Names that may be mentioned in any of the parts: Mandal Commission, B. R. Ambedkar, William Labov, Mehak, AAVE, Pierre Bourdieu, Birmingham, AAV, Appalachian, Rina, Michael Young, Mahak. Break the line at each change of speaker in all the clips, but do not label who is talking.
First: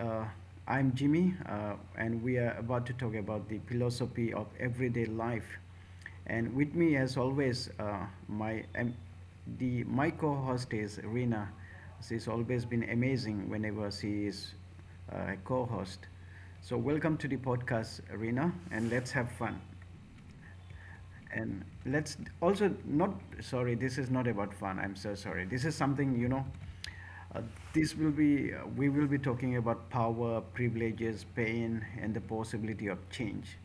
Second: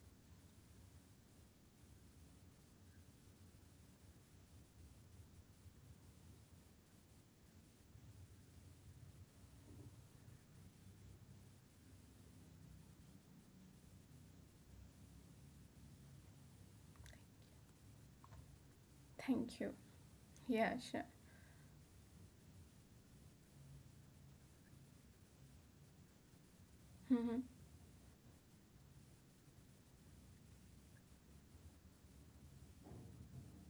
I'm Jimmy, and we are about to talk about the philosophy of everyday life. And with me, as always, my co-host is Rina. She's always been amazing whenever she is a co-host. So welcome to the podcast, Rina, and let's have
Thank
fun
you. Yeah, sure.
and let's also not sorry, this is not about fun. I'm so sorry, this is something
Mhm.
uh, this will be We will be talking about power, privileges, pain, and the possibility of change.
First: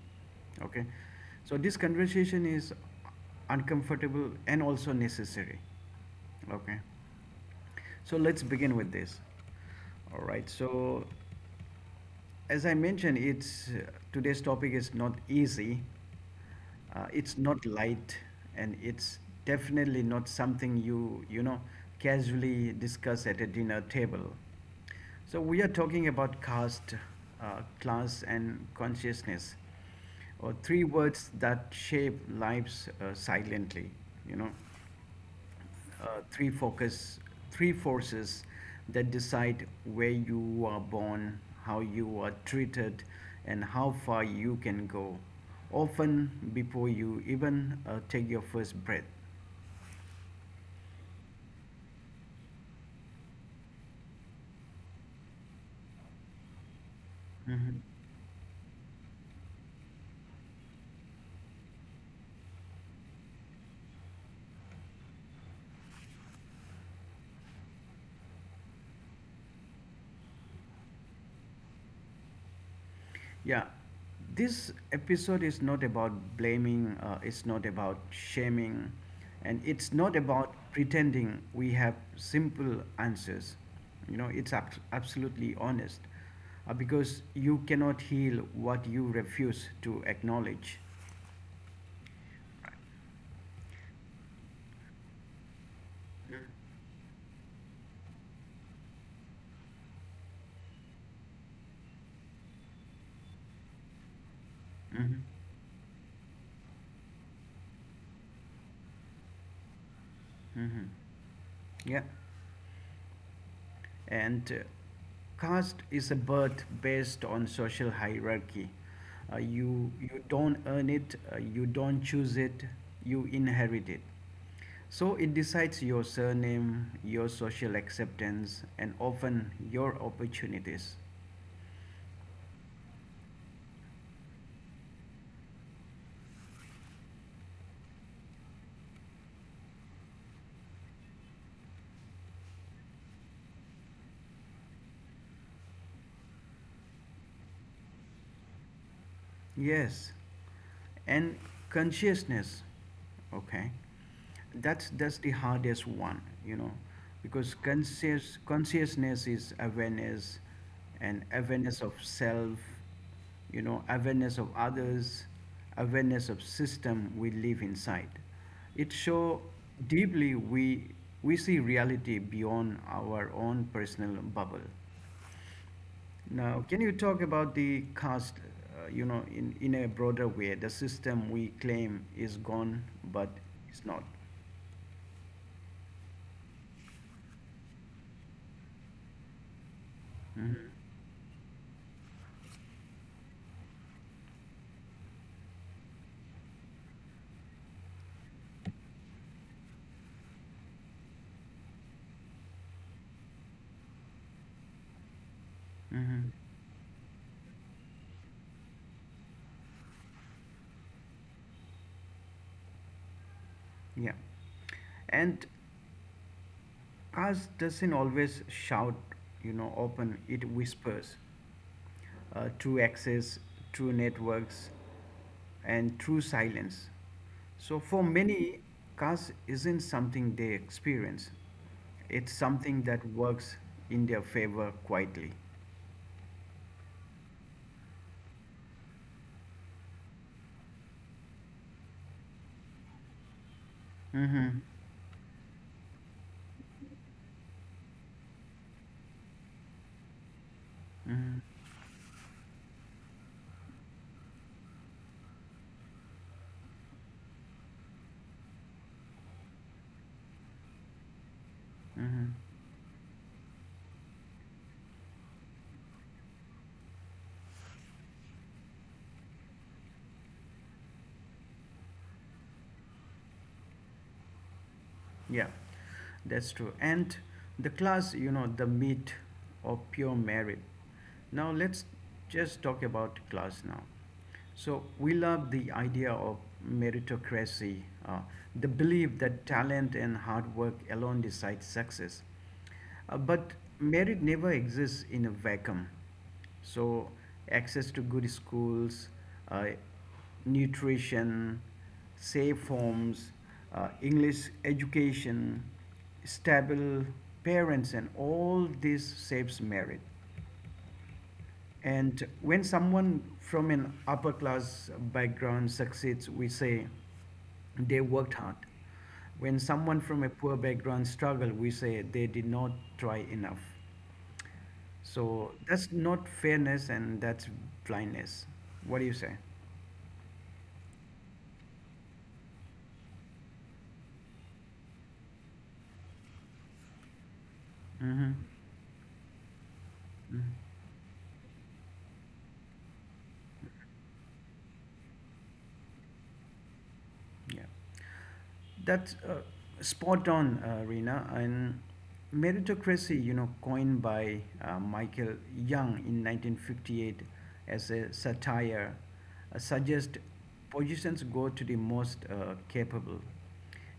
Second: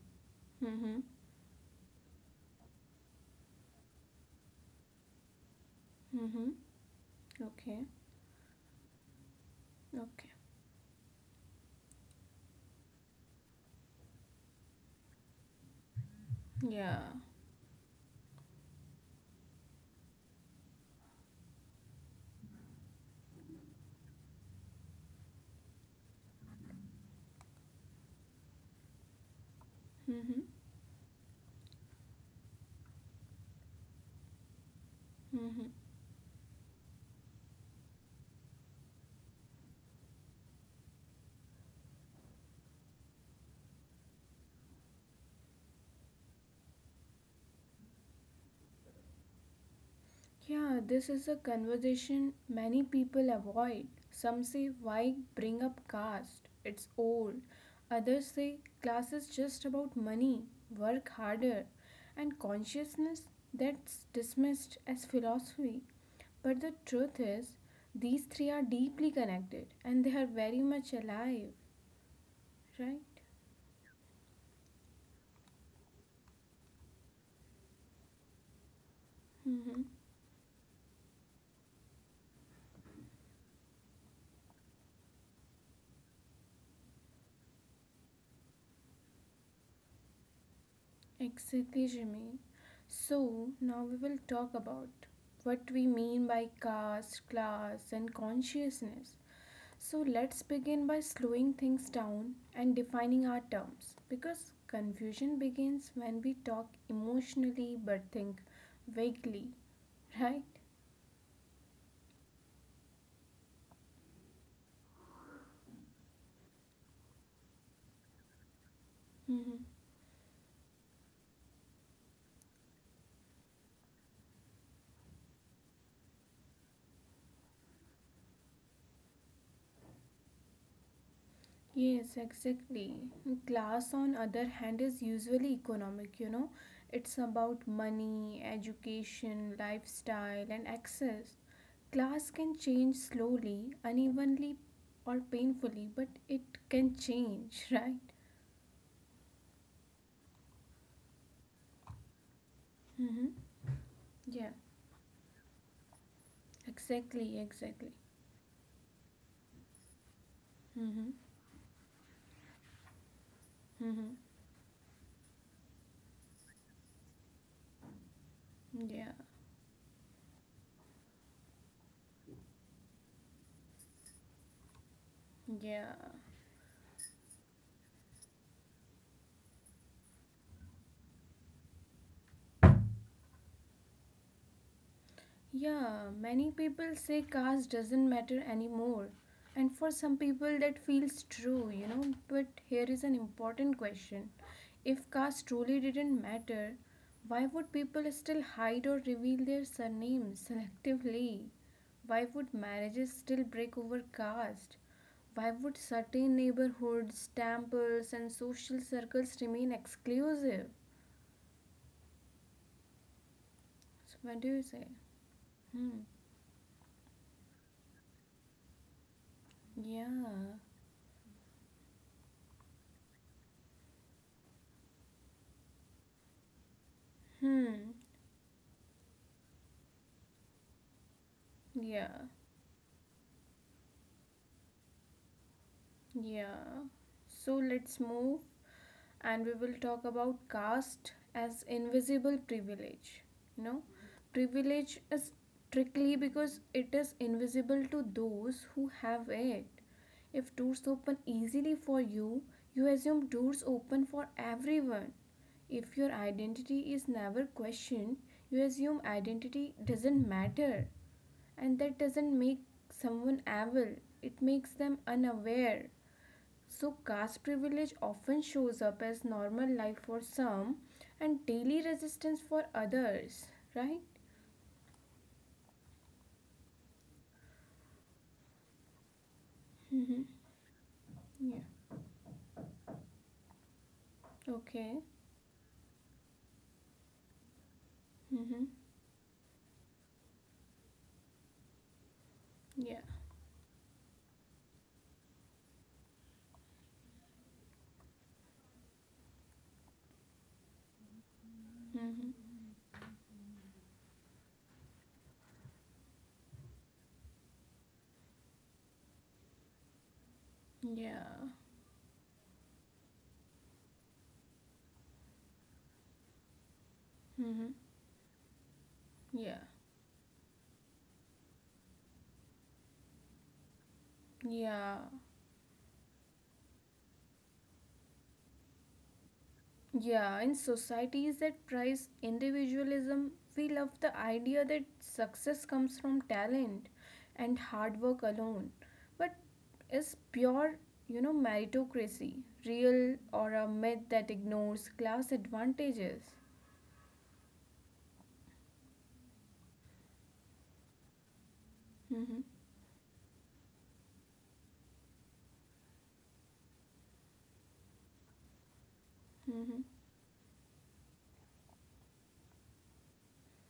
Okay,
Mhm.
so this conversation is uncomfortable and also necessary.
Mhm.
Okay,
Okay.
so let's begin with this. All
Okay.
right. So as I mentioned, it's today's topic is not easy.
Yeah.
It's not light, and it's definitely not something casually discuss at a dinner table. So we are talking about caste, class, and consciousness,
Mhm.
or three words that shape lives silently. You know
Mhm.
uh, three focus, three forces that decide where you are born, how you are treated, and how far you can go, often before you even take your first breath.
Yeah, this is a conversation many people avoid. Some say why bring up caste? It's old.
Mhm.
Others say class is just about money, work harder, and consciousness that's dismissed as philosophy. But the truth is, these three are deeply connected and they are very much alive, right?
Yeah, this episode is not about blaming, it's not about shaming, and
Mm-hmm.
it's not about pretending we have simple answers. You know, it's absolutely honest because you cannot heal what you refuse to acknowledge.
Exactly, Jimmy. So now we will talk about what we mean by caste, class, and consciousness. So let's begin by slowing things down and defining our terms because
Hmm.
confusion begins when we talk emotionally but think vaguely, right?
Hmm. Yeah. And caste is a birth based on social hierarchy. Uh,
Mm-hmm.
you you don't earn it, you don't choose it, you inherit it. So it decides your surname, your social acceptance, and often your opportunities.
Yes, exactly. Class, on other hand, is usually economic. It's about money, education, lifestyle, and access. Class can change slowly, unevenly, or painfully, but it can change, right?
Yes, and consciousness.
Mm-hmm.
Okay,
Yeah,
that's the hardest one, you know, because
exactly, exactly.
consciousness is awareness and
Mm-hmm.
awareness of self, you know, awareness
Mm-hmm.
of others, awareness of system we live inside. It
Yeah,
show deeply we see reality beyond our own personal bubble.
yeah.
Now, can you talk about the cost, you know, in a broader way? The system we claim is gone, but it's not.
Yeah, many people say caste doesn't matter anymore. And for some
Hmm.
people, that feels true. But here is an important question. If caste truly didn't matter, why would people still hide or reveal their surnames selectively? Why would marriages still break over caste? Why would
Hmm.
certain neighborhoods, temples, and social circles remain exclusive?
Yeah.
So, what do you say?
And
Hmm.
cost doesn't always shout, you know, open, it
Yeah.
whispers. True access, true networks, and true silence. So
Hmm.
for many, cast isn't something they experience.
Yeah.
It's something that works in their favor quietly.
Yeah. So let's move and we will talk about caste as invisible privilege. You know,
Mm-hmm.
privilege is tricky because it is invisible to those who have it. If doors open
Mm-hmm.
easily for you, you assume doors open for everyone. If your identity is never questioned, you assume identity doesn't matter, and that
Mm-hmm.
doesn't make someone evil, it makes them unaware. So, caste privilege often shows up as normal life for some and daily resistance for others, right?
Yeah, that's true. And the class, you know, the meat of pure
Mm-hmm.
merit. Now
Yeah.
let's just talk about class now. So we
Okay.
love the idea of meritocracy, uh, the
Mm-hmm.
belief that talent and hard work alone decide success.
Yeah.
But merit never exists in a vacuum. So access to good schools, uh, nutrition, safe
Mm-hmm.
homes, English education, stable parents, and all this saves merit.
Yeah.
And when someone from an upper class background succeeds, we say
Mm-hmm.
they worked hard. When
Yeah.
someone from a poor background struggle, we say they did not try enough.
Yeah.
So that's not fairness and that's blindness. What do you say?
Yeah, in societies that prize individualism, we love the idea that success comes from talent and hard work
Mm-hmm.
alone. But is
Hmm.
pure, meritocracy real or a myth that ignores class advantages?
Yeah. That's spot on, Rina. And
Mm-hmm.
meritocracy, you know, coined by Michael Young in 1958 as a satire,
Mm-hmm.
suggests positions go to the most capable.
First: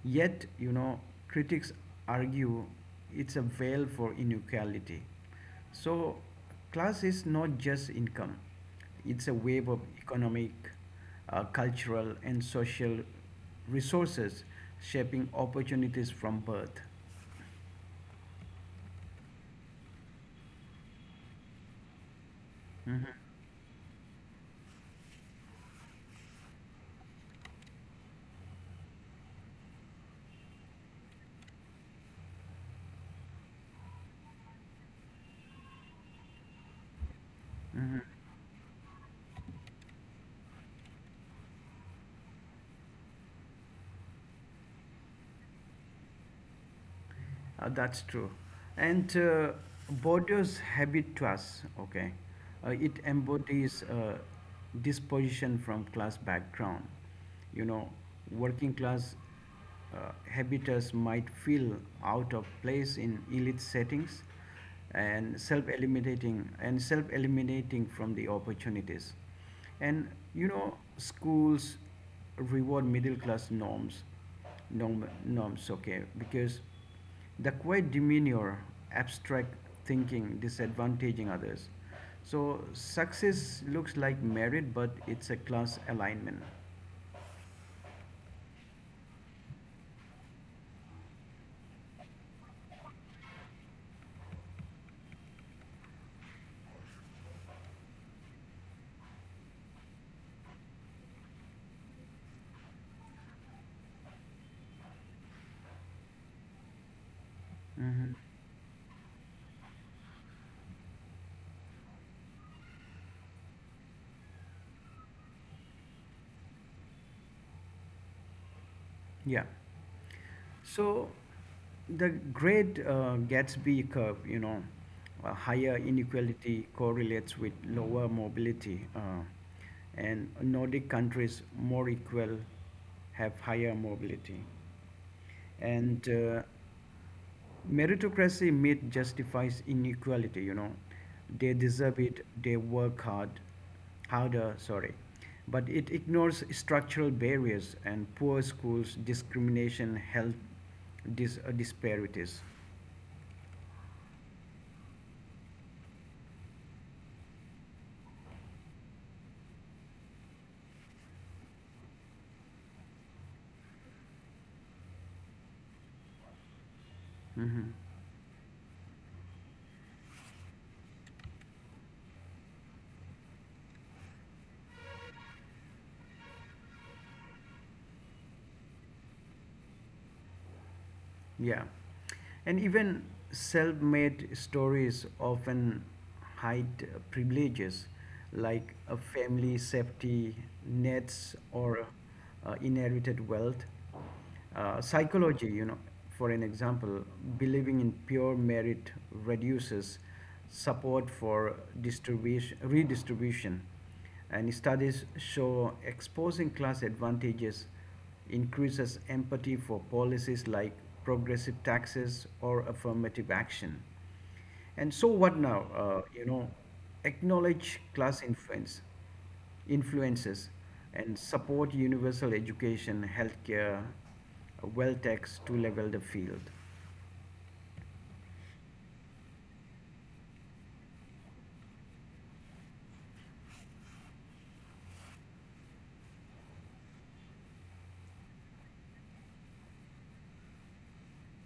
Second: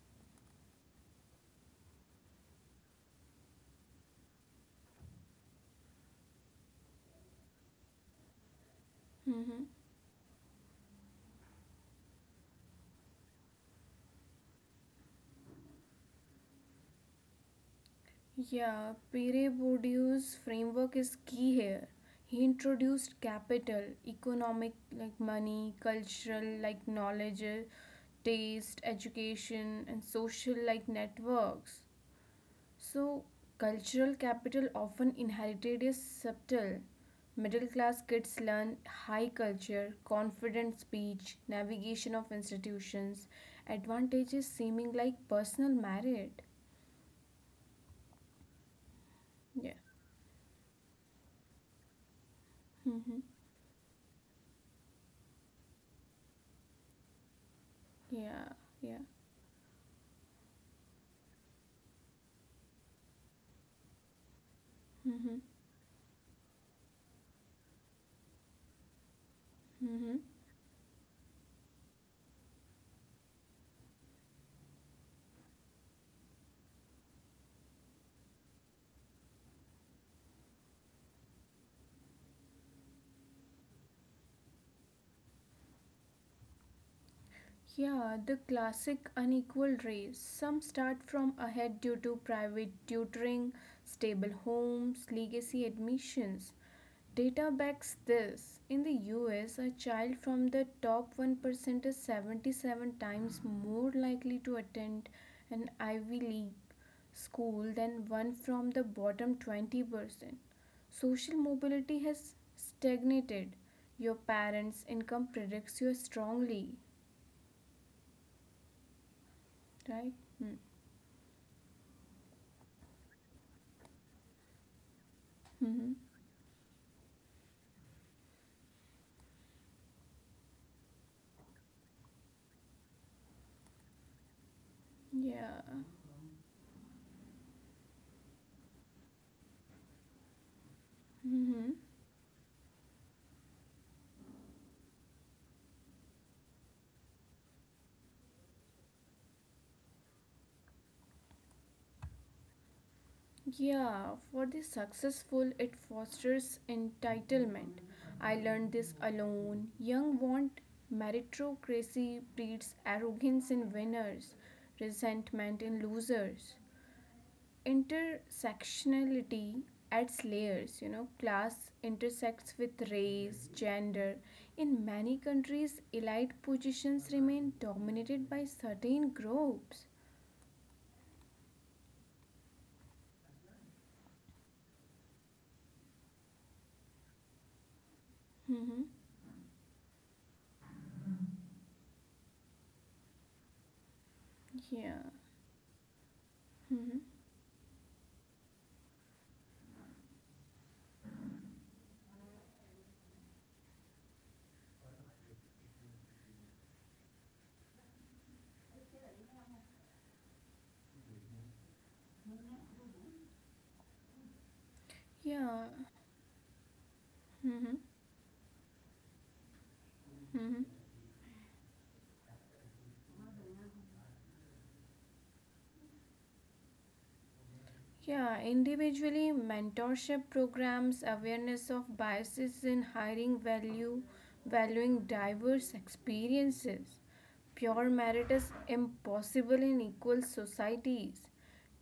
Yet, you know, critics argue it's a veil for inequality. So class is not just income, it's a web
Mm-hmm.
of economic, cultural, and social resources shaping opportunities from birth.
Yeah, Pere Bourdieu's framework is key here. He
Mhm.
introduced capital, economic like money, cultural like knowledge, taste, education, and social like networks. So, cultural capital often inherited is subtle. Middle class
Mhm.
kids learn high culture, confident speech, navigation of institutions, advantages seeming like personal merit.
That's true. And
Yeah.
borders habit to us, okay?
Mm-hmm.
It embodies disposition from class background. You know,
Yeah. Yeah.
working class habitants might feel out of place in elite settings,
Mm-hmm.
and self-eliminating from the opportunities.
Mm-hmm.
And you know, schools reward middle class norms, norms, okay, because the quiet demeanor, abstract thinking, disadvantaging others. So success looks like merit, but it's a class alignment.
Yeah, the classic unequal race. Some start from ahead due to private tutoring, stable homes, legacy admissions. Data backs this. In the U. S., a child from the top 1% is 77 times more likely to attend an Ivy League school than
Mhm.
one from the bottom 20%. Social mobility has stagnated. Your parents' income predicts you strongly,
Yeah.
right? Hmm.
So the great Gatsby curve, you know, higher
hmm
inequality correlates with lower mobility, and Nordic countries more equal have higher mobility.
Yeah.
And meritocracy myth justifies inequality, you know, they
Hmm.
deserve it, they work hard, harder, sorry, but it ignores structural barriers and poor schools, discrimination, health disparities.
Yeah, for the successful, it fosters entitlement. I learned this alone. Young want meritocracy breeds arrogance in winners, resentment in losers.
Mhm.
Intersectionality adds layers, class intersects with race, gender. In many countries, elite positions remain dominated by certain groups.
Yeah. And even self made stories often hide privileges like
Hmm.
a family safety nets or inherited wealth.
Yeah.
Psychology, you know, for an
Hmm.
example, believing in pure merit reduces support for redistribution. And studies show exposing class advantages increases empathy for policies like progressive taxes or affirmative action. And so what
Yeah.
now? You know,
hmm
acknowledge class influences,
hmm
and support universal education, healthcare, well tax to level the field.
Yeah. Individually, mentorship programs, awareness of biases in hiring value, valuing diverse experiences. Pure merit is impossible in equal societies.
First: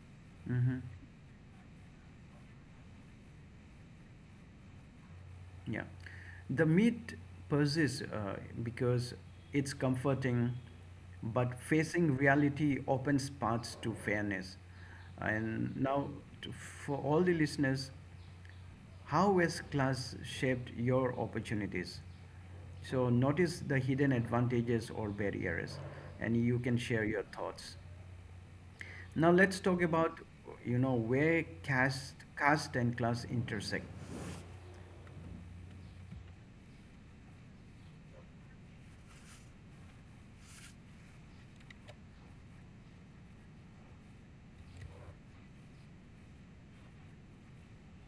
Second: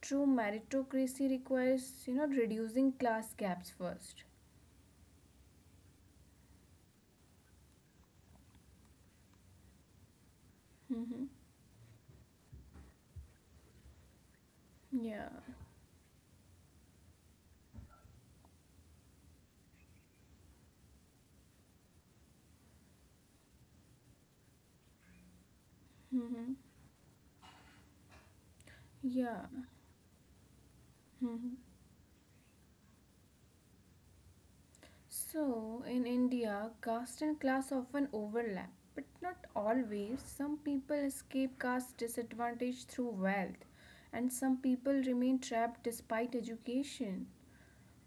True
Mhm.
meritocracy requires, reducing class gaps first.
Yeah, the myth persists because it's comforting,
Mm-hmm.
but facing reality opens paths to fairness.
Yeah.
And now, for all the listeners, how has class shaped your opportunities? So notice the hidden advantages or barriers, and
Mm-hmm.
you can share your thoughts. Now,
Yeah.
let's talk about, you know, where
Mm-hmm.
caste and class intersect.
So, in India, caste and class often overlap, but not always. Some people escape caste disadvantage through wealth, and some people remain trapped despite education.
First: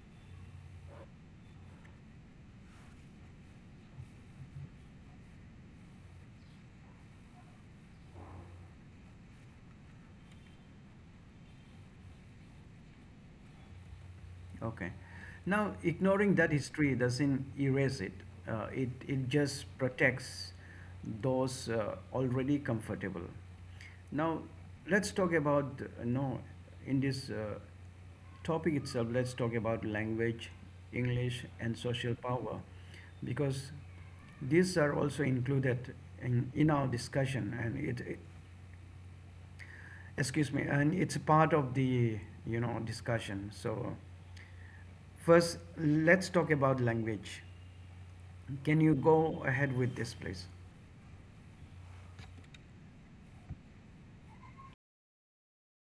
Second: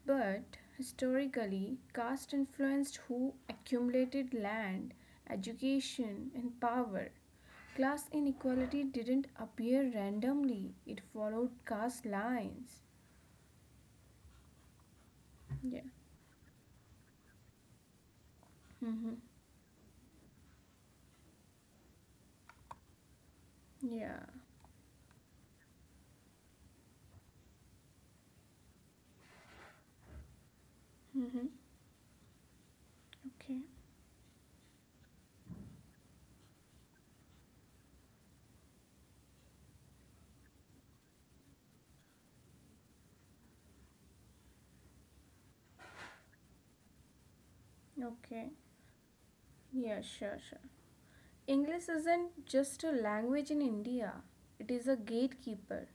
But historically, caste influenced who accumulated land, education, and power. Class inequality didn't appear randomly, it followed caste lines.
Okay. Now,
Yeah.
ignoring that history doesn't erase it. Uh, it
Mm-hmm.
it just protects those already comfortable.
Yeah.
Now, let's talk about no in this topic itself. Let's talk about language, English,
Mm-hmm.
and social power,
Okay.
because these are also included in our discussion, and it, excuse me, and it's a part of the discussion. So first, let's talk about language.
Okay.
Can you go ahead with
Yeah,
this,
sure,
please?
sure. English isn't just a language in India, it is a gatekeeper.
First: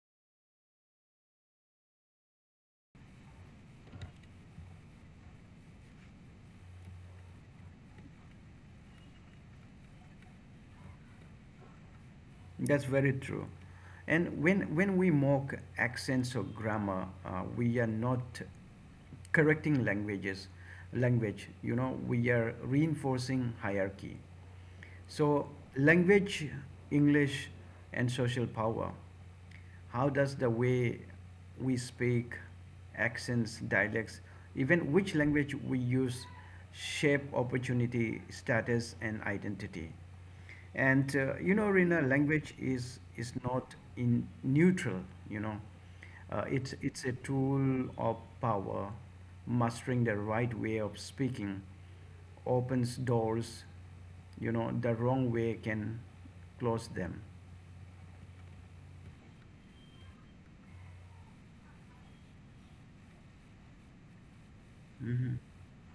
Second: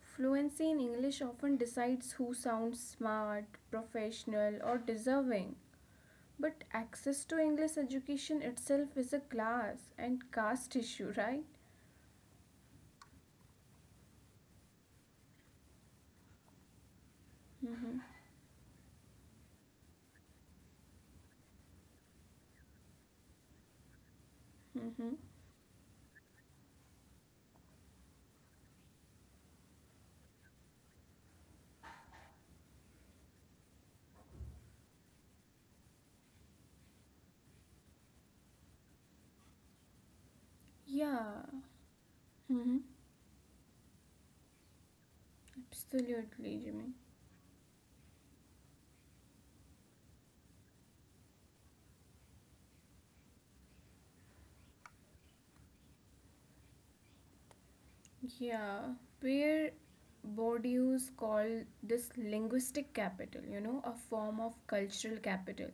Fluency in English often decides who sounds smart, professional, or deserving. But access to English education itself is a class and caste issue, right?
That's very true. And when we mock accents or grammar, we are
Mm-hmm.
not correcting language. You know, we are reinforcing hierarchy.
Mm-hmm.
So language, English, and social power. How does the way we speak, accents, dialects, even which language we use, shape opportunity, status, and identity? And you
Yeah.
know, Rina, language
Mm-hmm.
is not in neutral. You know, uh, it's
Absolutely,
it's a
Jimmy.
tool of power. Mastering the right way of speaking opens doors. You know, the wrong way can close them.
Yeah. Where Bourdieu called this linguistic capital, a form of
Mm-hmm.
cultural capital.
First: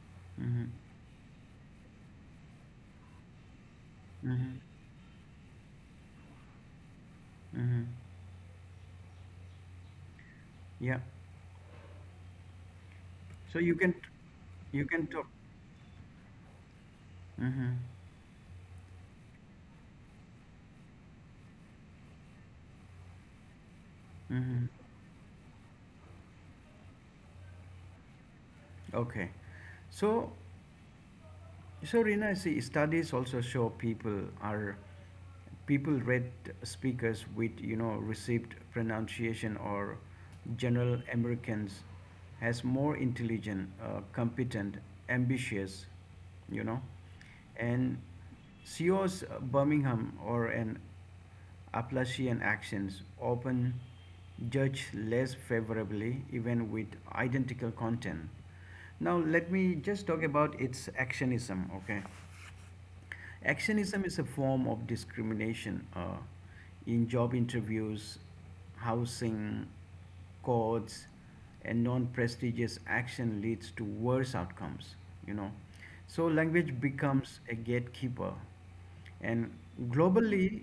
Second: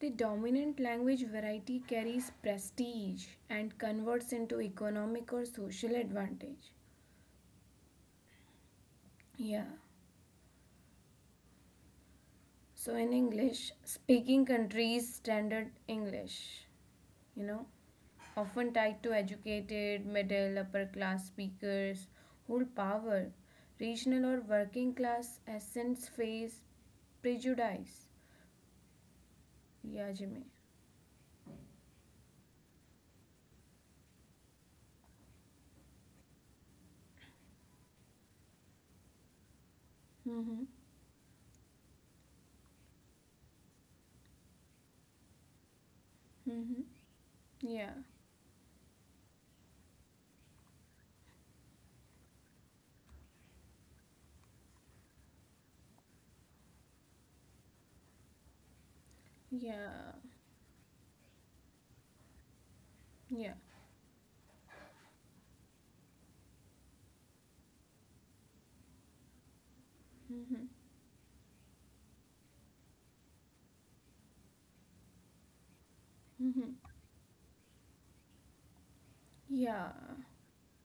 The
Mm-hmm.
dominant language variety carries prestige and converts
Mm-hmm.
into economic or social advantage.
Mm-hmm.
Yeah.
Yeah.
So in
So
English,
you can
speaking
you can
countries,
talk.
standard English, you know,
Mm-hmm.
often tied to educated, middle, upper class speakers, hold power. Regional or
Mm-hmm.
working class accents face prejudice.
Okay.
Yeah, Jimmy.
So, so Rina, see, studies also show people are people read speakers with, you know, received pronunciation or
Mm-hmm.
general Americans as more intelligent, competent, ambitious,
Mm-hmm.
you know,
Yeah.
and CEOs Birmingham or an Applasian actions often judge less favorably even with identical content. Now let me
Yeah.
just talk about its actionism, okay?
Yeah.
Actionism is a form of discrimination in job interviews, housing,
Mm-hmm.
courts, and non-prestigious action leads to worse outcomes. You know, so
Mm-hmm.
language becomes a gatekeeper, and
Yeah.
globally,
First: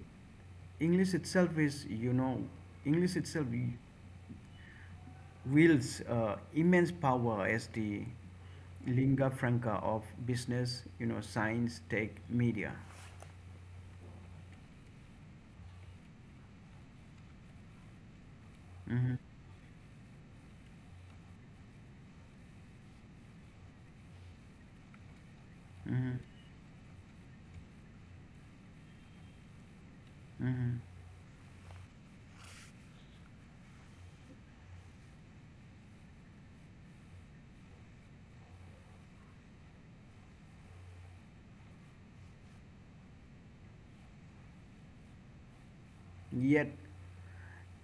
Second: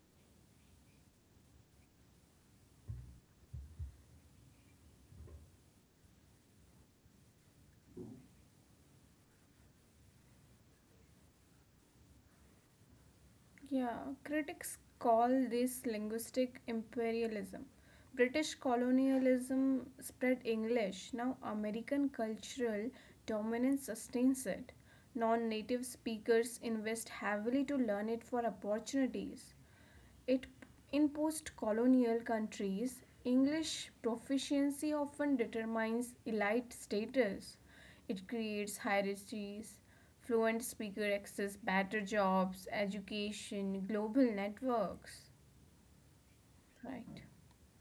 English itself is you know, English itself wields immense power as the lingua franca of business, you know, science, tech, media.
Yeah, critics call this linguistic imperialism. British
Mhm.
colonialism spread English, now American cultural dominance sustains it. Non native
Mhm.
speakers invest heavily to learn it for opportunities. It
Mhm.
in post-colonial countries, English proficiency often determines elite status. It creates hierarchies. Fluent speaker access better jobs, education, global networks.
Yet,
Right.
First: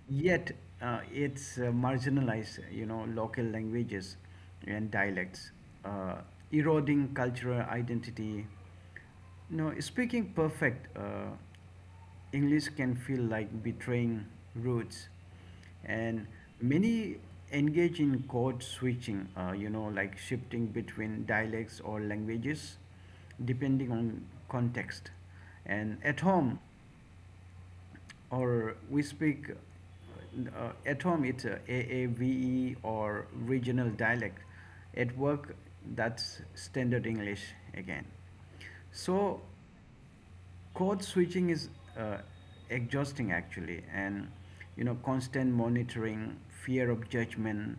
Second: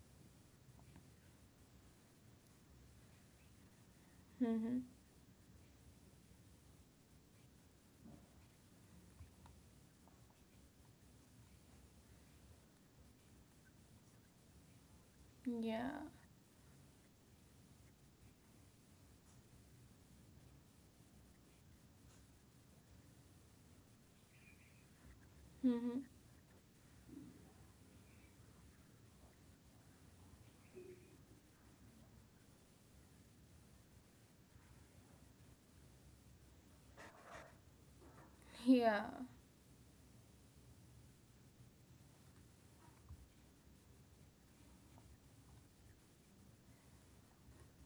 yet it's marginalized, you know, local languages
Mm-hmm.
and dialects, uh, eroding cultural identity. No, speaking perfect English can feel like betraying roots,
Yeah.
and many engage in code switching, you know, like shifting between dialects or languages depending on context.
Mm-hmm.
And at home, or we speak at home it's a AAVE or regional dialect. At work, that's standard English again.
Yeah.
So code switching is uh, exhausting actually, and you know constant monitoring, fear of judgment.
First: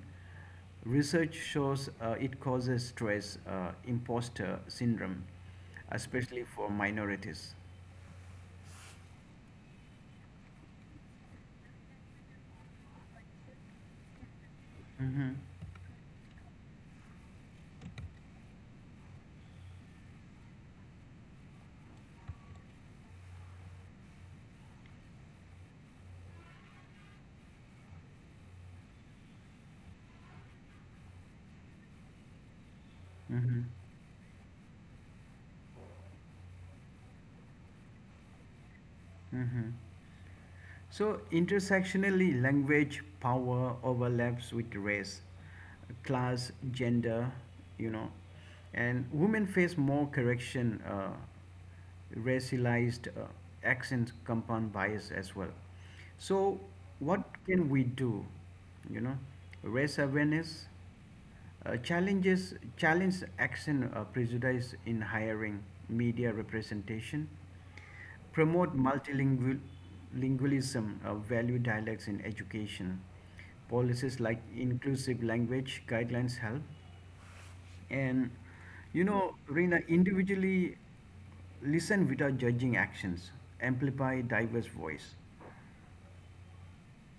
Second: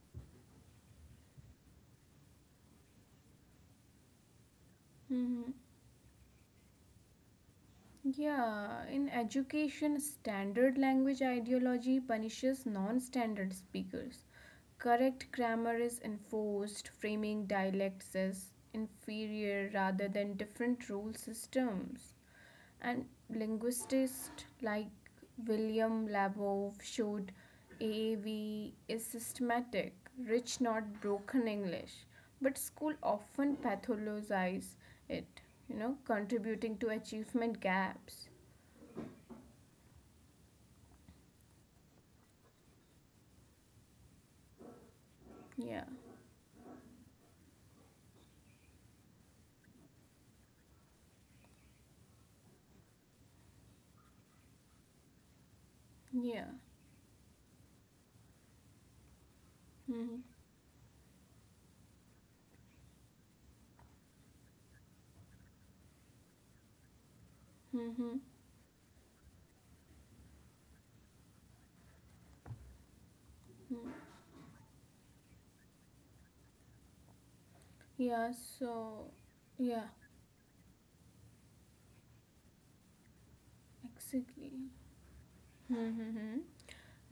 Research shows it causes stress, imposter syndrome,
Mm-hmm.
especially for minorities.
Yeah, in education, standard language ideology punishes non standard speakers.
Mhm.
Correct grammar is enforced, framing dialects as inferior rather than different rule systems. And linguists like William Labov showed AAV is systematic, rich, not broken English. But school
Mm-hmm.
often pathologize it, contributing to achievement gaps.
Mm-hmm. So intersectionally, language power overlaps with race,
Yeah,
class, gender, you know, and women face more correction, racialized accents compound bias as well. So
yeah.
what can we do? You know, race
Mm-hmm.
awareness, challenge accent prejudice in hiring, media representation,
Mm-hmm.
promote multilingualism, value dialects in education.
Mm-hmm.
Policies like inclusive language guidelines help. And
Yeah,
you
so,
know, Rina,
yeah,
individually listen without judging actions, amplify
exactly.
diverse voice.
Mm-hmm. Mm-hmm.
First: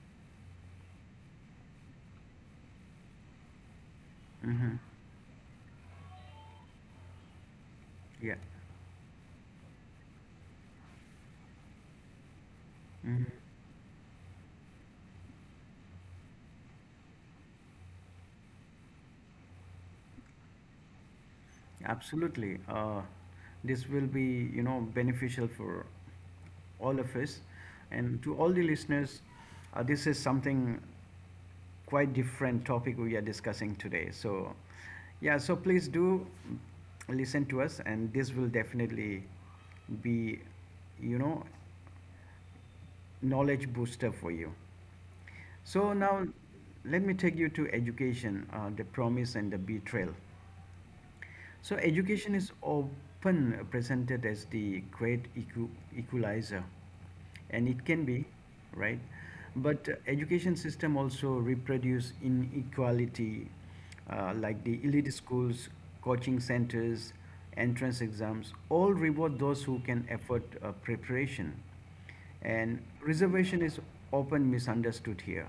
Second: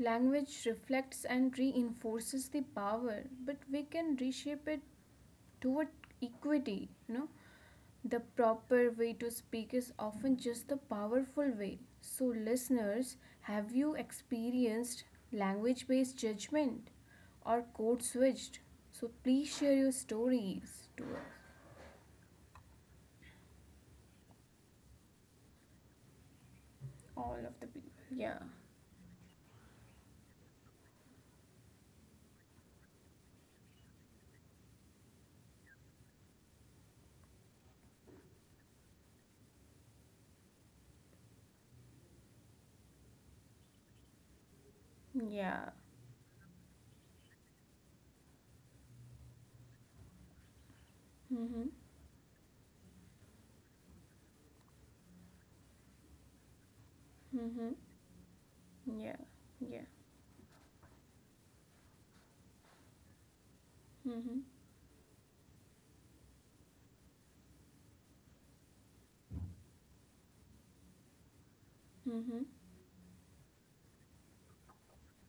Language reflects and reinforces the power, but we can
Hmm.
reshape it toward equity.
Yeah.
The proper way to speak is often just the powerful way. So
Hmm.
listeners, have you experienced language based judgment or code switched? So please share your stories to us.
Absolutely. This will be, you know, beneficial for all of us. And to all
Yeah.
the listeners, this is something quite different topic we are discussing today. So yeah, so please do listen to us, and this will definitely be, you know, knowledge booster for you.
Yeah.
So now, let me take you to education, the promise and the betrayal. So
Mhm.
education is often presented as the great equalizer, and it
Mhm.
can be, right?
Yeah.
But
Yeah.
education system also reproduce inequality, like
Mhm.
the elite schools, coaching centers, entrance exams, all reward those who can afford preparation.
Mhm.
And reservation is often misunderstood here.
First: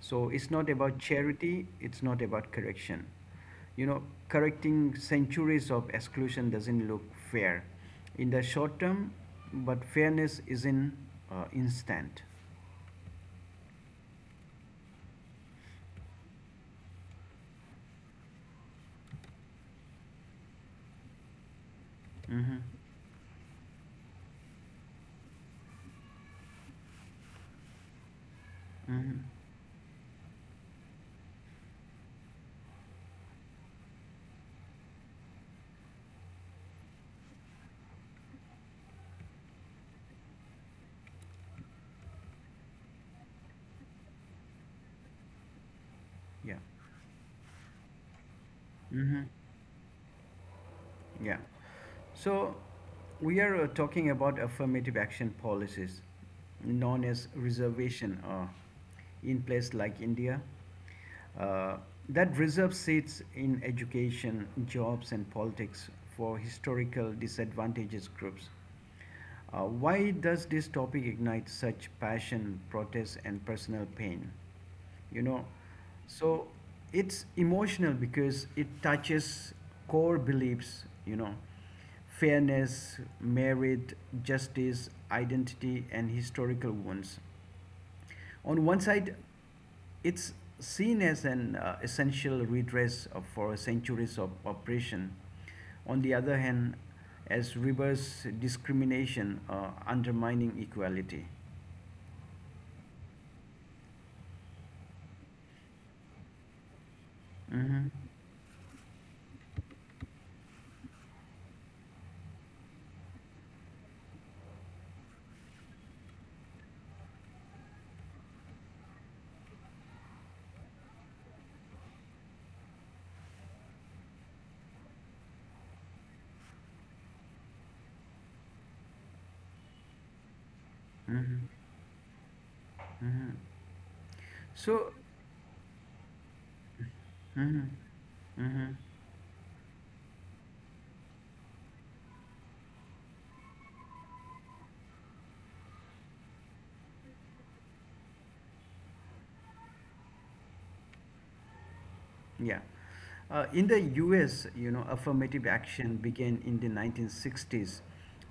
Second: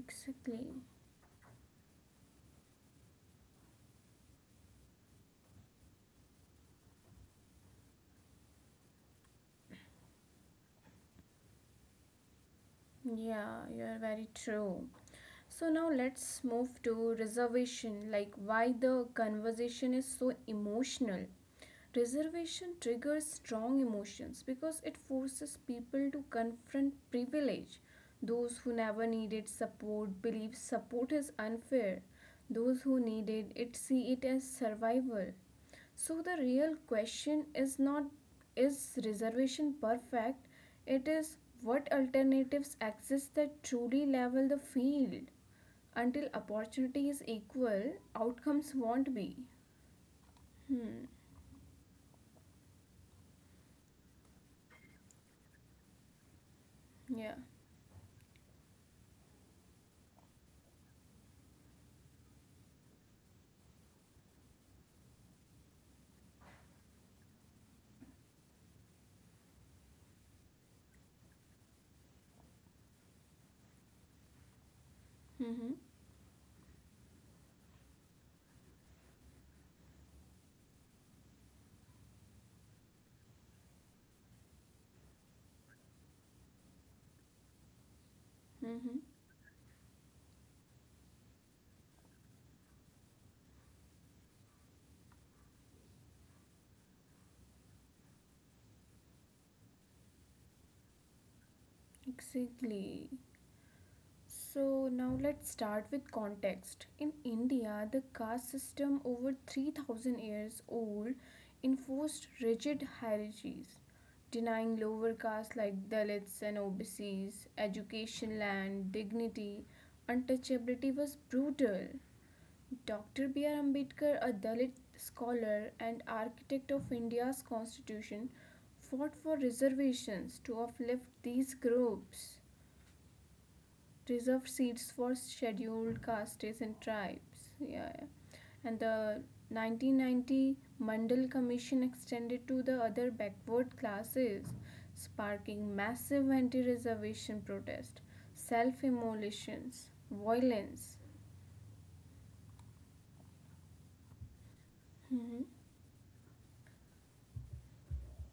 So it's not about charity, it's not about correction. You know, correcting centuries of exclusion doesn't look fair in the short term, but fairness isn't instant.
Yeah, you're very true. So now let's move to reservation, like why the conversation is so emotional.
Mm-hmm.
Reservation triggers strong emotions because it forces people to confront privilege. Those who never
Mm-hmm.
needed support believe support is unfair. Those who needed it see it as survival. So the real question is not, is reservation perfect? It is what alternatives exist that truly level the field. Until
Yeah.
opportunity is equal, outcomes won't
Mm-hmm.
be. Hmm.
Yeah. So we are talking about affirmative action policies, known as
Yeah.
reservation, in place like India, uh, that reserve seats in education, jobs, and politics for historical disadvantaged groups. Why does this topic ignite such passion, protest, and personal pain? You know,
Mm-hmm.
so it's emotional because it touches core beliefs, you know, fairness, merit, justice, identity, and historical wounds. On one
Mm-hmm.
side, it's seen as an essential redress for centuries of oppression. On the other hand, as reverse discrimination undermining equality.
Exactly. So now let's start with context. In India, the
Hmm.
caste system over 3,000 years old enforced rigid hierarchies, denying lower castes like Dalits and OBCs education, land, dignity. Untouchability was brutal. Dr. B. R. Ambedkar, a Dalit scholar and architect of India's constitution, fought for reservations to uplift
Hmm.
these groups,
Hmm.
reserve seats for
So,
scheduled castes and tribes.
hmm.
Yeah. Yeah.
Hmm.
And the 1990 Mandal Commission extended to the other backward classes, sparking massive anti reservation protest, self immolations, violence.
Yeah. In the US, you know,
Mhm.
affirmative action began in the 1960s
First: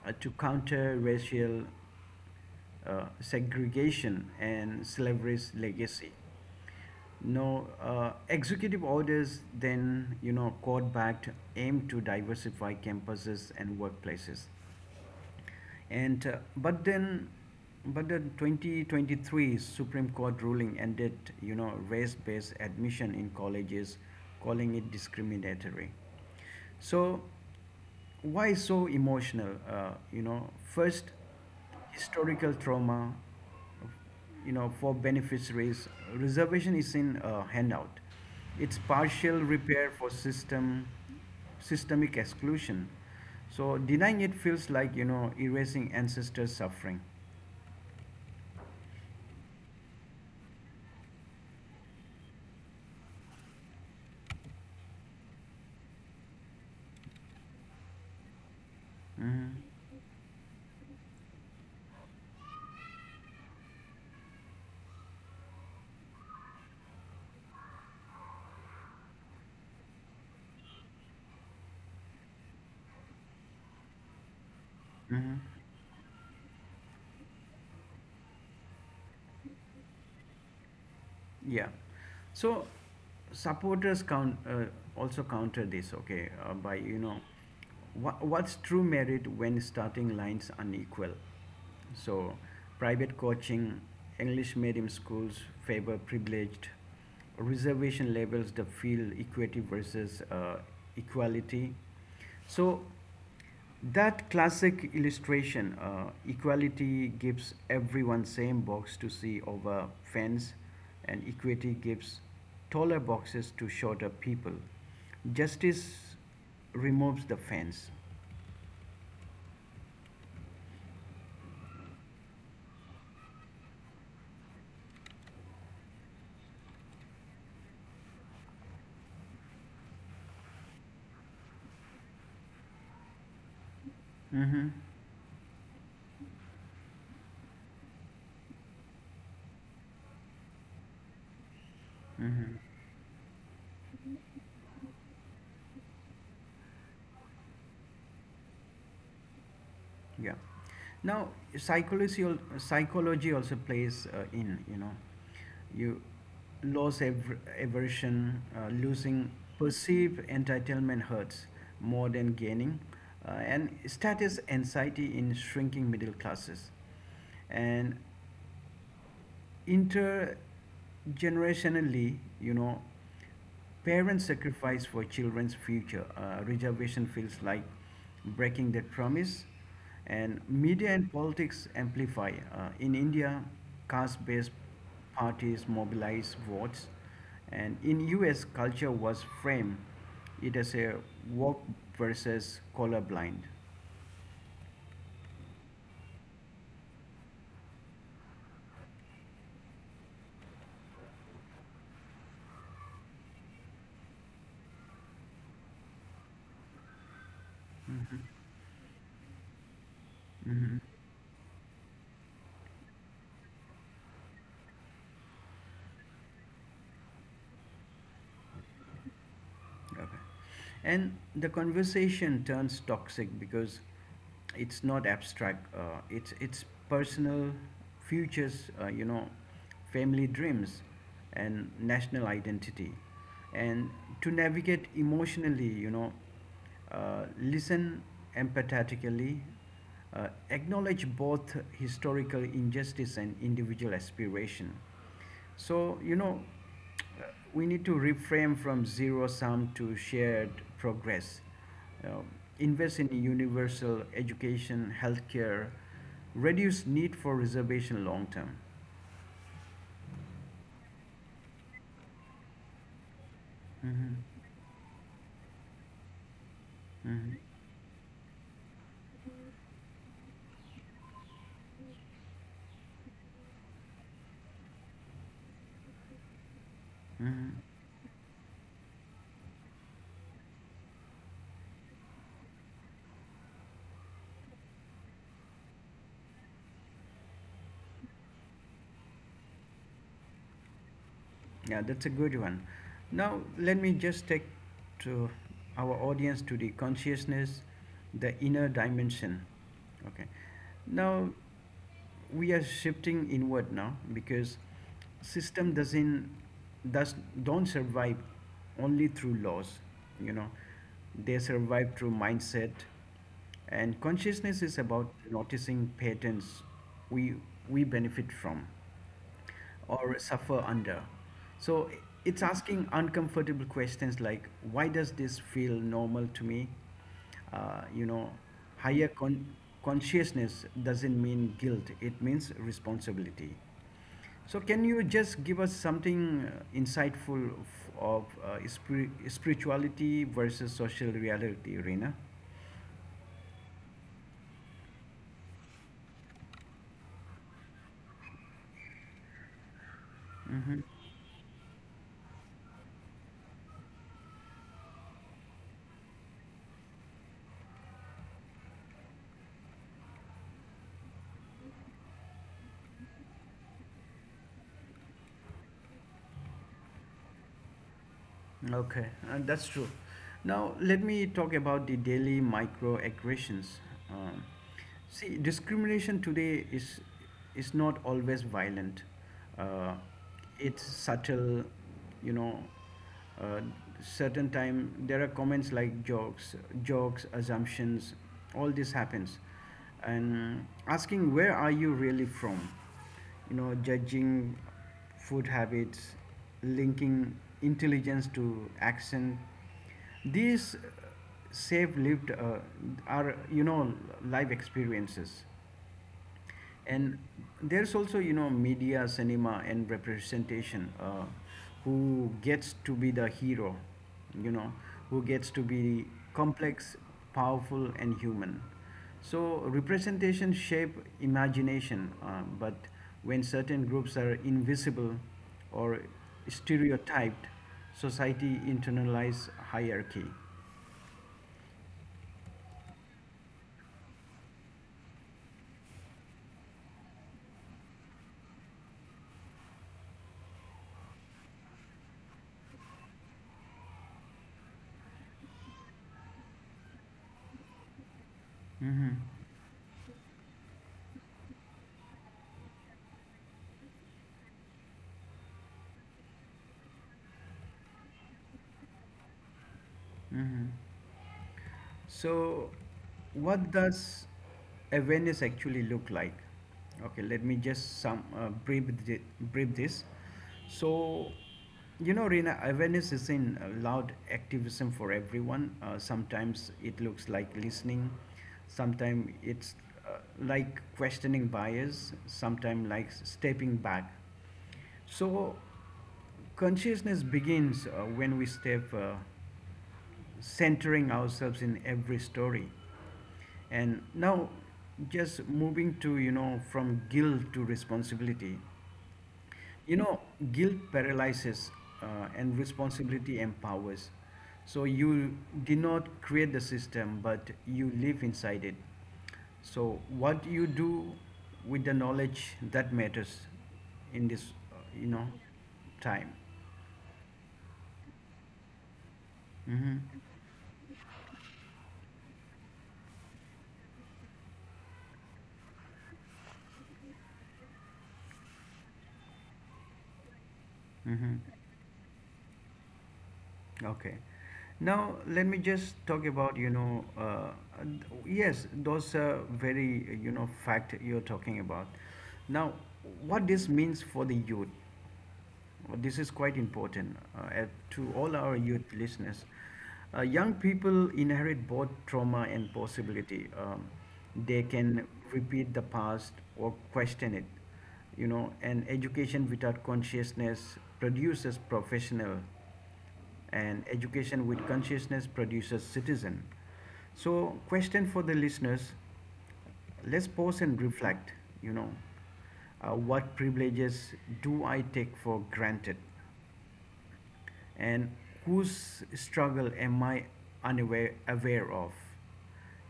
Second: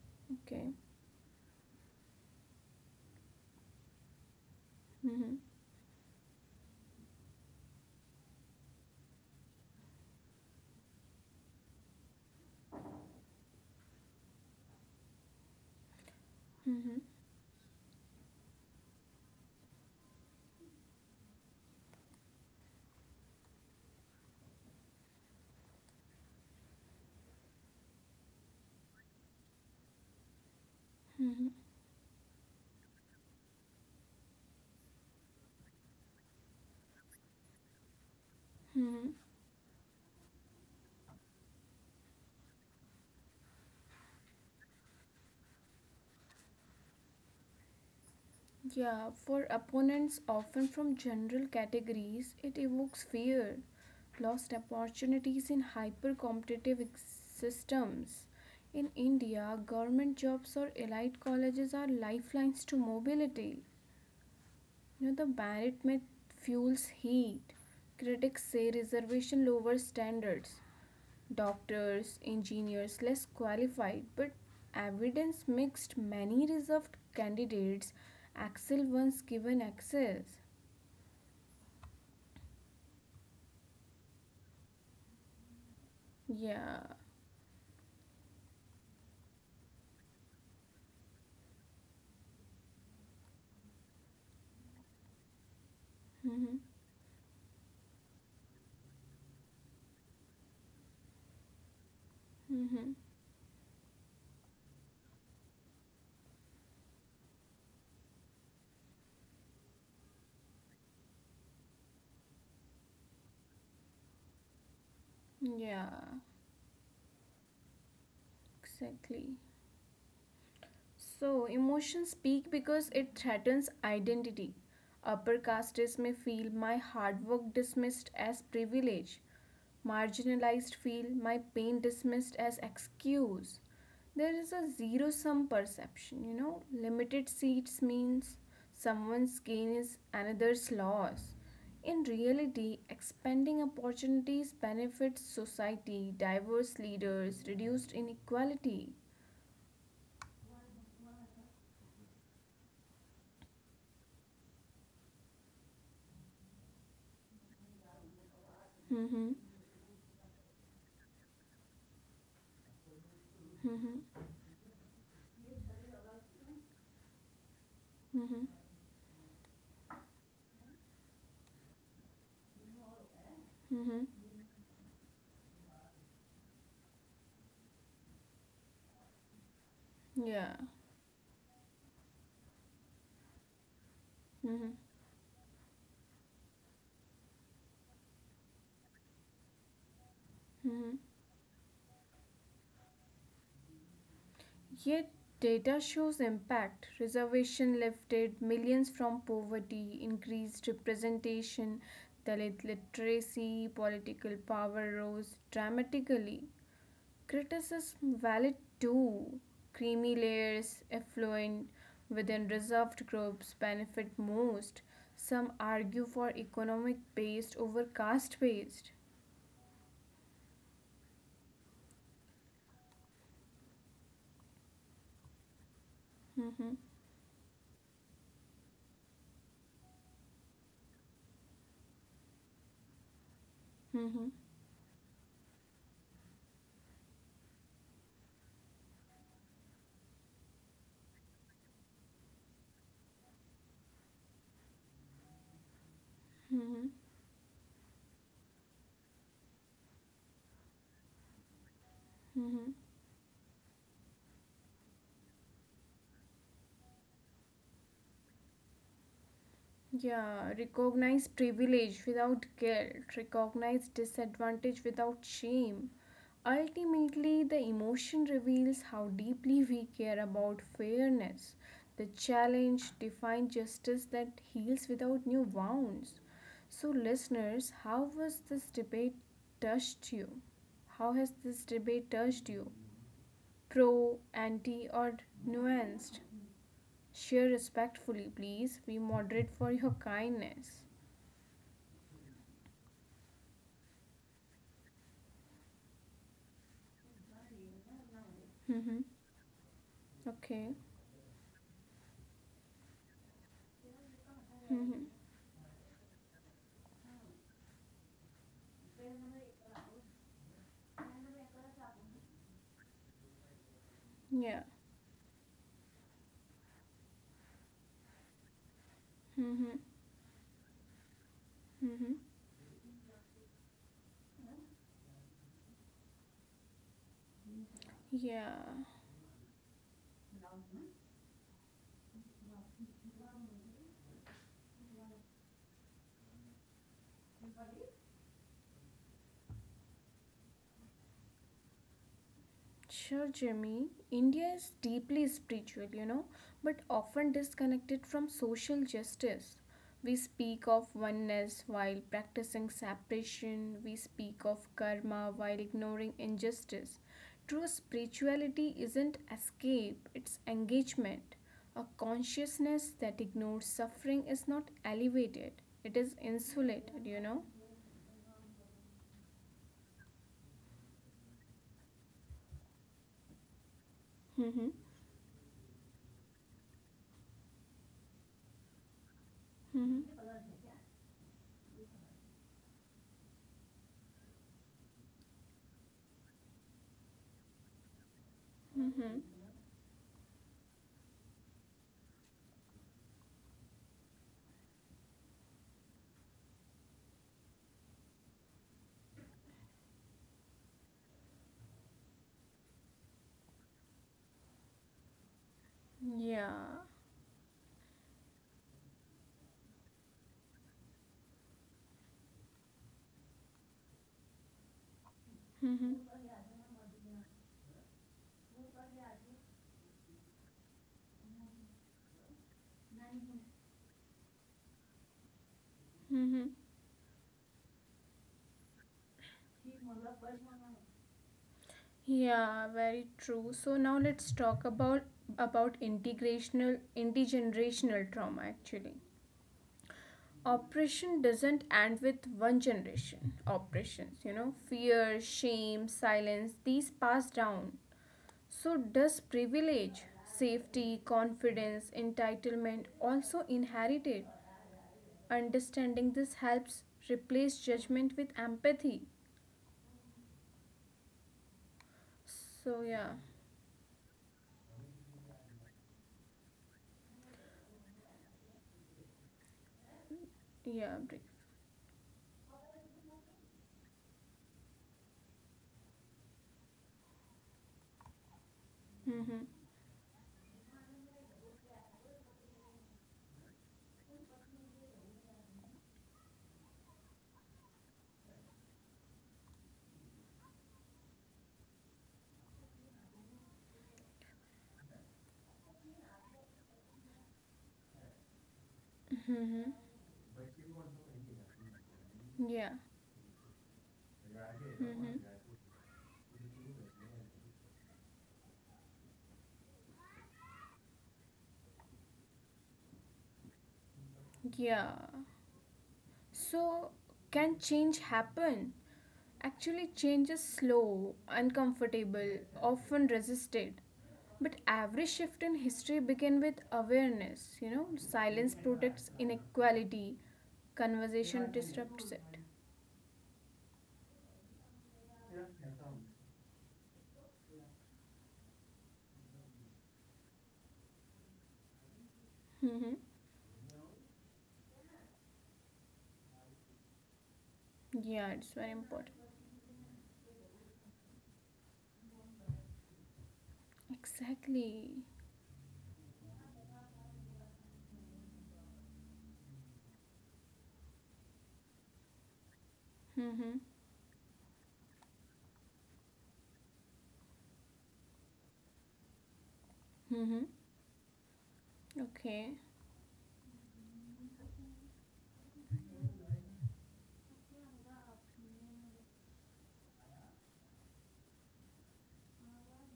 to
Okay.
counter racial segregation and
Mhm.
slavery's legacy. No, executive orders then, you know, court-backed aim to diversify campuses and workplaces. And uh, but
Hmm.
then, but the 2023 Supreme Court ruling ended, race-based admission in colleges, calling it discriminatory. So, why so emotional? First, historical trauma, you know, for beneficiaries, reservation is in handout. It's partial repair for systemic exclusion. So denying it feels like erasing ancestors' suffering.
Yeah, for opponents, often from general categories, it evokes fear, lost opportunities in hyper competitive systems. In
hmm
India, government jobs or elite colleges are lifelines to mobility. You know, the merit myth fuels heat. Critics say reservation lowers standards. Doctors, engineers, less qualified, but
hmm
evidence mixed. Many reserved candidates excel once given access.
Yeah. So supporters counter this, okay,
Yeah.
what's true merit when starting lines unequal? So private coaching, English medium schools favor
Mm-hmm.
privileged, reservation labels the field equity versus equality. So
Mm-hmm. Mm-hmm.
that classic illustration, equality gives everyone same box to see over fence, and equity gives taller boxes to shorter people. Justice
Yeah,
removes the fence.
exactly. So, emotions peak because it threatens identity. Upper castes may feel my hard work dismissed as privilege. Marginalized feel my pain dismissed as excuse. There is
Mm-hmm.
a zero sum perception. Limited seats means someone's gain is another's loss. In
Mm-hmm.
reality, expanding opportunities benefits society, diverse leaders, reduced inequality.
Yeah. Now, psychology also plays in you know you aversion, losing
Mm-hmm.
perceived entitlement hurts more than gaining, and
Mm-hmm.
status anxiety in shrinking middle classes, and
Mm-hmm.
intergenerationally, you know,
Mm-hmm.
parents sacrifice for children's future. Reservation feels like breaking that promise, and
Yeah.
media and politics amplify. In India, caste-based
Mm-hmm.
parties mobilize votes, and in U.S., culture was framed it as a
Mm-hmm.
woke versus colorblind.
Yet data shows impact. Reservation lifted millions from poverty, increased representation, Dalit literacy, political power rose dramatically. Criticism valid too. Creamy layers,
Mhm.
affluent within reserved groups benefit most. Some argue for economic based over caste based.
Okay. And the conversation turns toxic because it's not abstract. It's
Mm-hmm.
personal futures. You know, family dreams, and national identity. And
Mm-hmm.
to navigate emotionally, you know, listen empathetically, acknowledge both historical injustice and individual aspiration. So
Mm-hmm.
we need to reframe from zero sum to shared progress. Uh,
Mhm.
invest in universal education, healthcare, reduce need for reservation long term.
Yeah, recognize privilege without guilt, recognize
Mm-hmm.
disadvantage without shame.
Mm-hmm.
Ultimately, the emotion reveals how deeply we care about fairness. The challenge defines justice that heals without new wounds. So, listeners, how was this debate touched you? How has this debate touched you? Pro, anti, or nuanced? Share respectfully, please. Be moderate for your kindness.
Yeah, that's a good one. Now, let me just take to our audience to the consciousness, the inner
Mm-hmm.
dimension. Okay.
Okay.
Now, we are shifting inward now because
Mm-hmm.
system doesn't does don't survive only through laws, you know, they survive through mindset, and consciousness
Yeah.
is about noticing patterns we we benefit from
Mm-hmm.
or suffer under. So
Mm-hmm.
it's asking uncomfortable questions like, why does this feel normal to me? Uh, you know,
Yeah.
higher consciousness doesn't mean guilt, it means responsibility. So, can you just give us something insightful of spirituality versus social reality, Reena?
Sure, Jimmy. India is deeply spiritual, but often disconnected from social justice. We speak of oneness while practicing separation, we speak of karma while ignoring injustice. True spirituality isn't escape, it's engagement. A consciousness that ignores suffering is not elevated, it is insulated.
Okay, that's true. Now, let me talk about the daily microaggressions. Um,
Mm-hmm.
see, discrimination today is not always violent, uh,
Mm-hmm.
it's subtle, you know. Uh, certain time there are comments like jokes, assumptions, all this
Mm-hmm.
happens. And asking, where are you really from? You know, judging food habits, linking intelligence to action, these save lived are, life experiences,
Yeah.
and there's also, you know, media cinema and representation. Who gets to be the hero? You know, who gets to be
Mm-hmm.
complex, powerful, and human. So representation shape imagination, but when certain groups are invisible or
Mm-hmm.
stereotyped, society internalize hierarchy.
Yeah, very true. So now let's talk about integrational intergenerational trauma actually. Oppression doesn't end with one generation. Oppressions, fear, shame, silence, these pass down. So does privilege, safety, confidence, entitlement also inherited? Understanding this helps replace judgment with empathy.
So,
So yeah,
what does awareness actually look like? Okay, let me just some brief this.
yeah, brief.
So, you know, Rina, awareness is in loud activism for everyone. Sometimes it looks like listening. Sometimes
Mm-hmm.
it's uh, like questioning bias. Sometimes like stepping back. So, consciousness begins when we step centering ourselves in every story. And now, just moving to, you know, from guilt to responsibility.
Mm-hmm.
You know, guilt paralyzes, and
Yeah.
responsibility empowers. So
Hmm.
you did not create the system, but you live inside it. So what you do with the knowledge that matters in this,
Yeah.
time.
So, can change happen? Actually,
Mm-hmm.
change is slow, uncomfortable, often resisted. But every shift in history began with awareness. You know, silence protects inequality,
Mm-hmm.
conversation disrupts it.
Okay. Now let me just talk about yes, those are very, you know, fact you're talking about. Now,
Hmm.
what this means for the youth. Well, this is quite important to
Yeah,
all our
it's very
youth
important.
listeners. Young people inherit both trauma and possibility. They
Exactly.
can repeat the past or question it. You know, and education without consciousness produces professional,
Hmm.
and education with consciousness produces citizen. So question for the listeners, let's
Hmm.
pause and reflect. you know
Okay.
what privileges do I take for granted, and whose struggle am I unaware aware of,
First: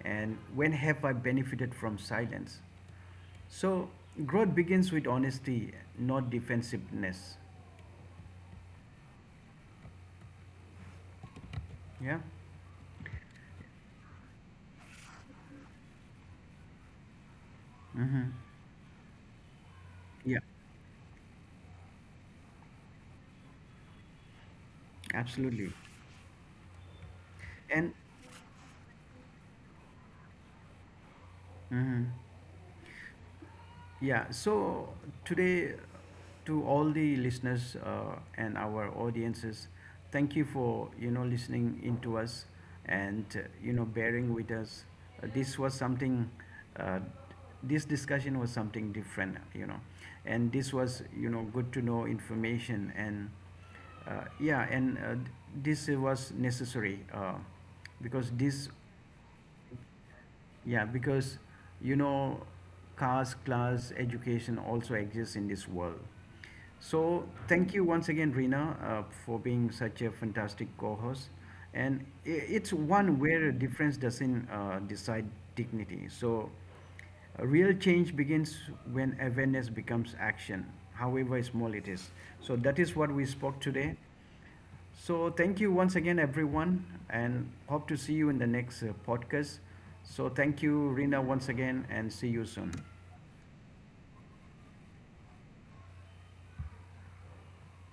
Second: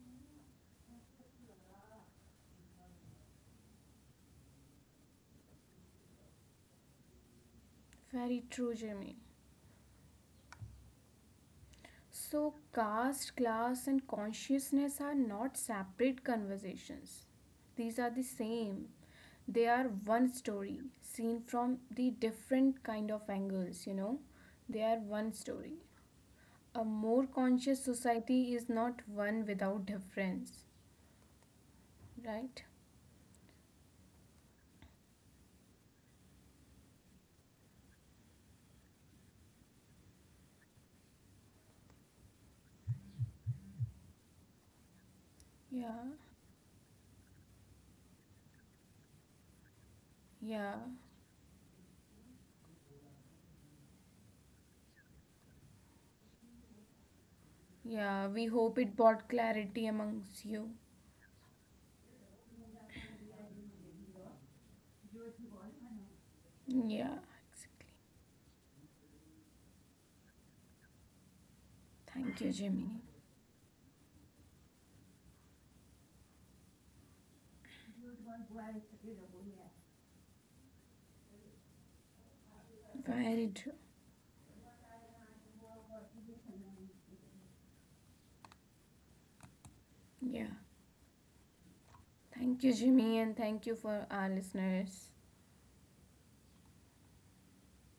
and when have I benefited from silence? So growth begins with honesty, not defensiveness.
Very true, Jimmy.
Yeah.
So, caste, class, and consciousness are not separate conversations. These are the
Mm-hmm.
same. They are one
Yeah,
story, seen from the different kind of angles. They are one
absolutely.
story. A more
And
conscious society is not one without difference,
mhm.
right?
Yeah, so today, to all the listeners and our audiences, thank you for, you know, listening into us, and bearing with us. This was
Yeah,
something. Uh, this discussion was something different, you know, and this
yeah,
was, you know, good to know information, and uh, yeah, and uh, this was necessary, because
yeah. We
this
hope it brought clarity amongst you.
yeah, because, you know, caste, class, education also exists in this world.
Yeah,
So thank you
exactly.
once again, Rina, for being such a fantastic co-host. And
Thank you,
it's
Jimmy.
one where difference doesn't decide dignity. So a real change begins when awareness becomes action, however small it is. So that is what we
Very
spoke
true.
today. So, thank you once again, everyone, and hope to see you in the next podcast. So,
Yeah.
thank you, Rina, once again, and see you
Thank you,
soon.
Jimmy, and thank you for our listeners.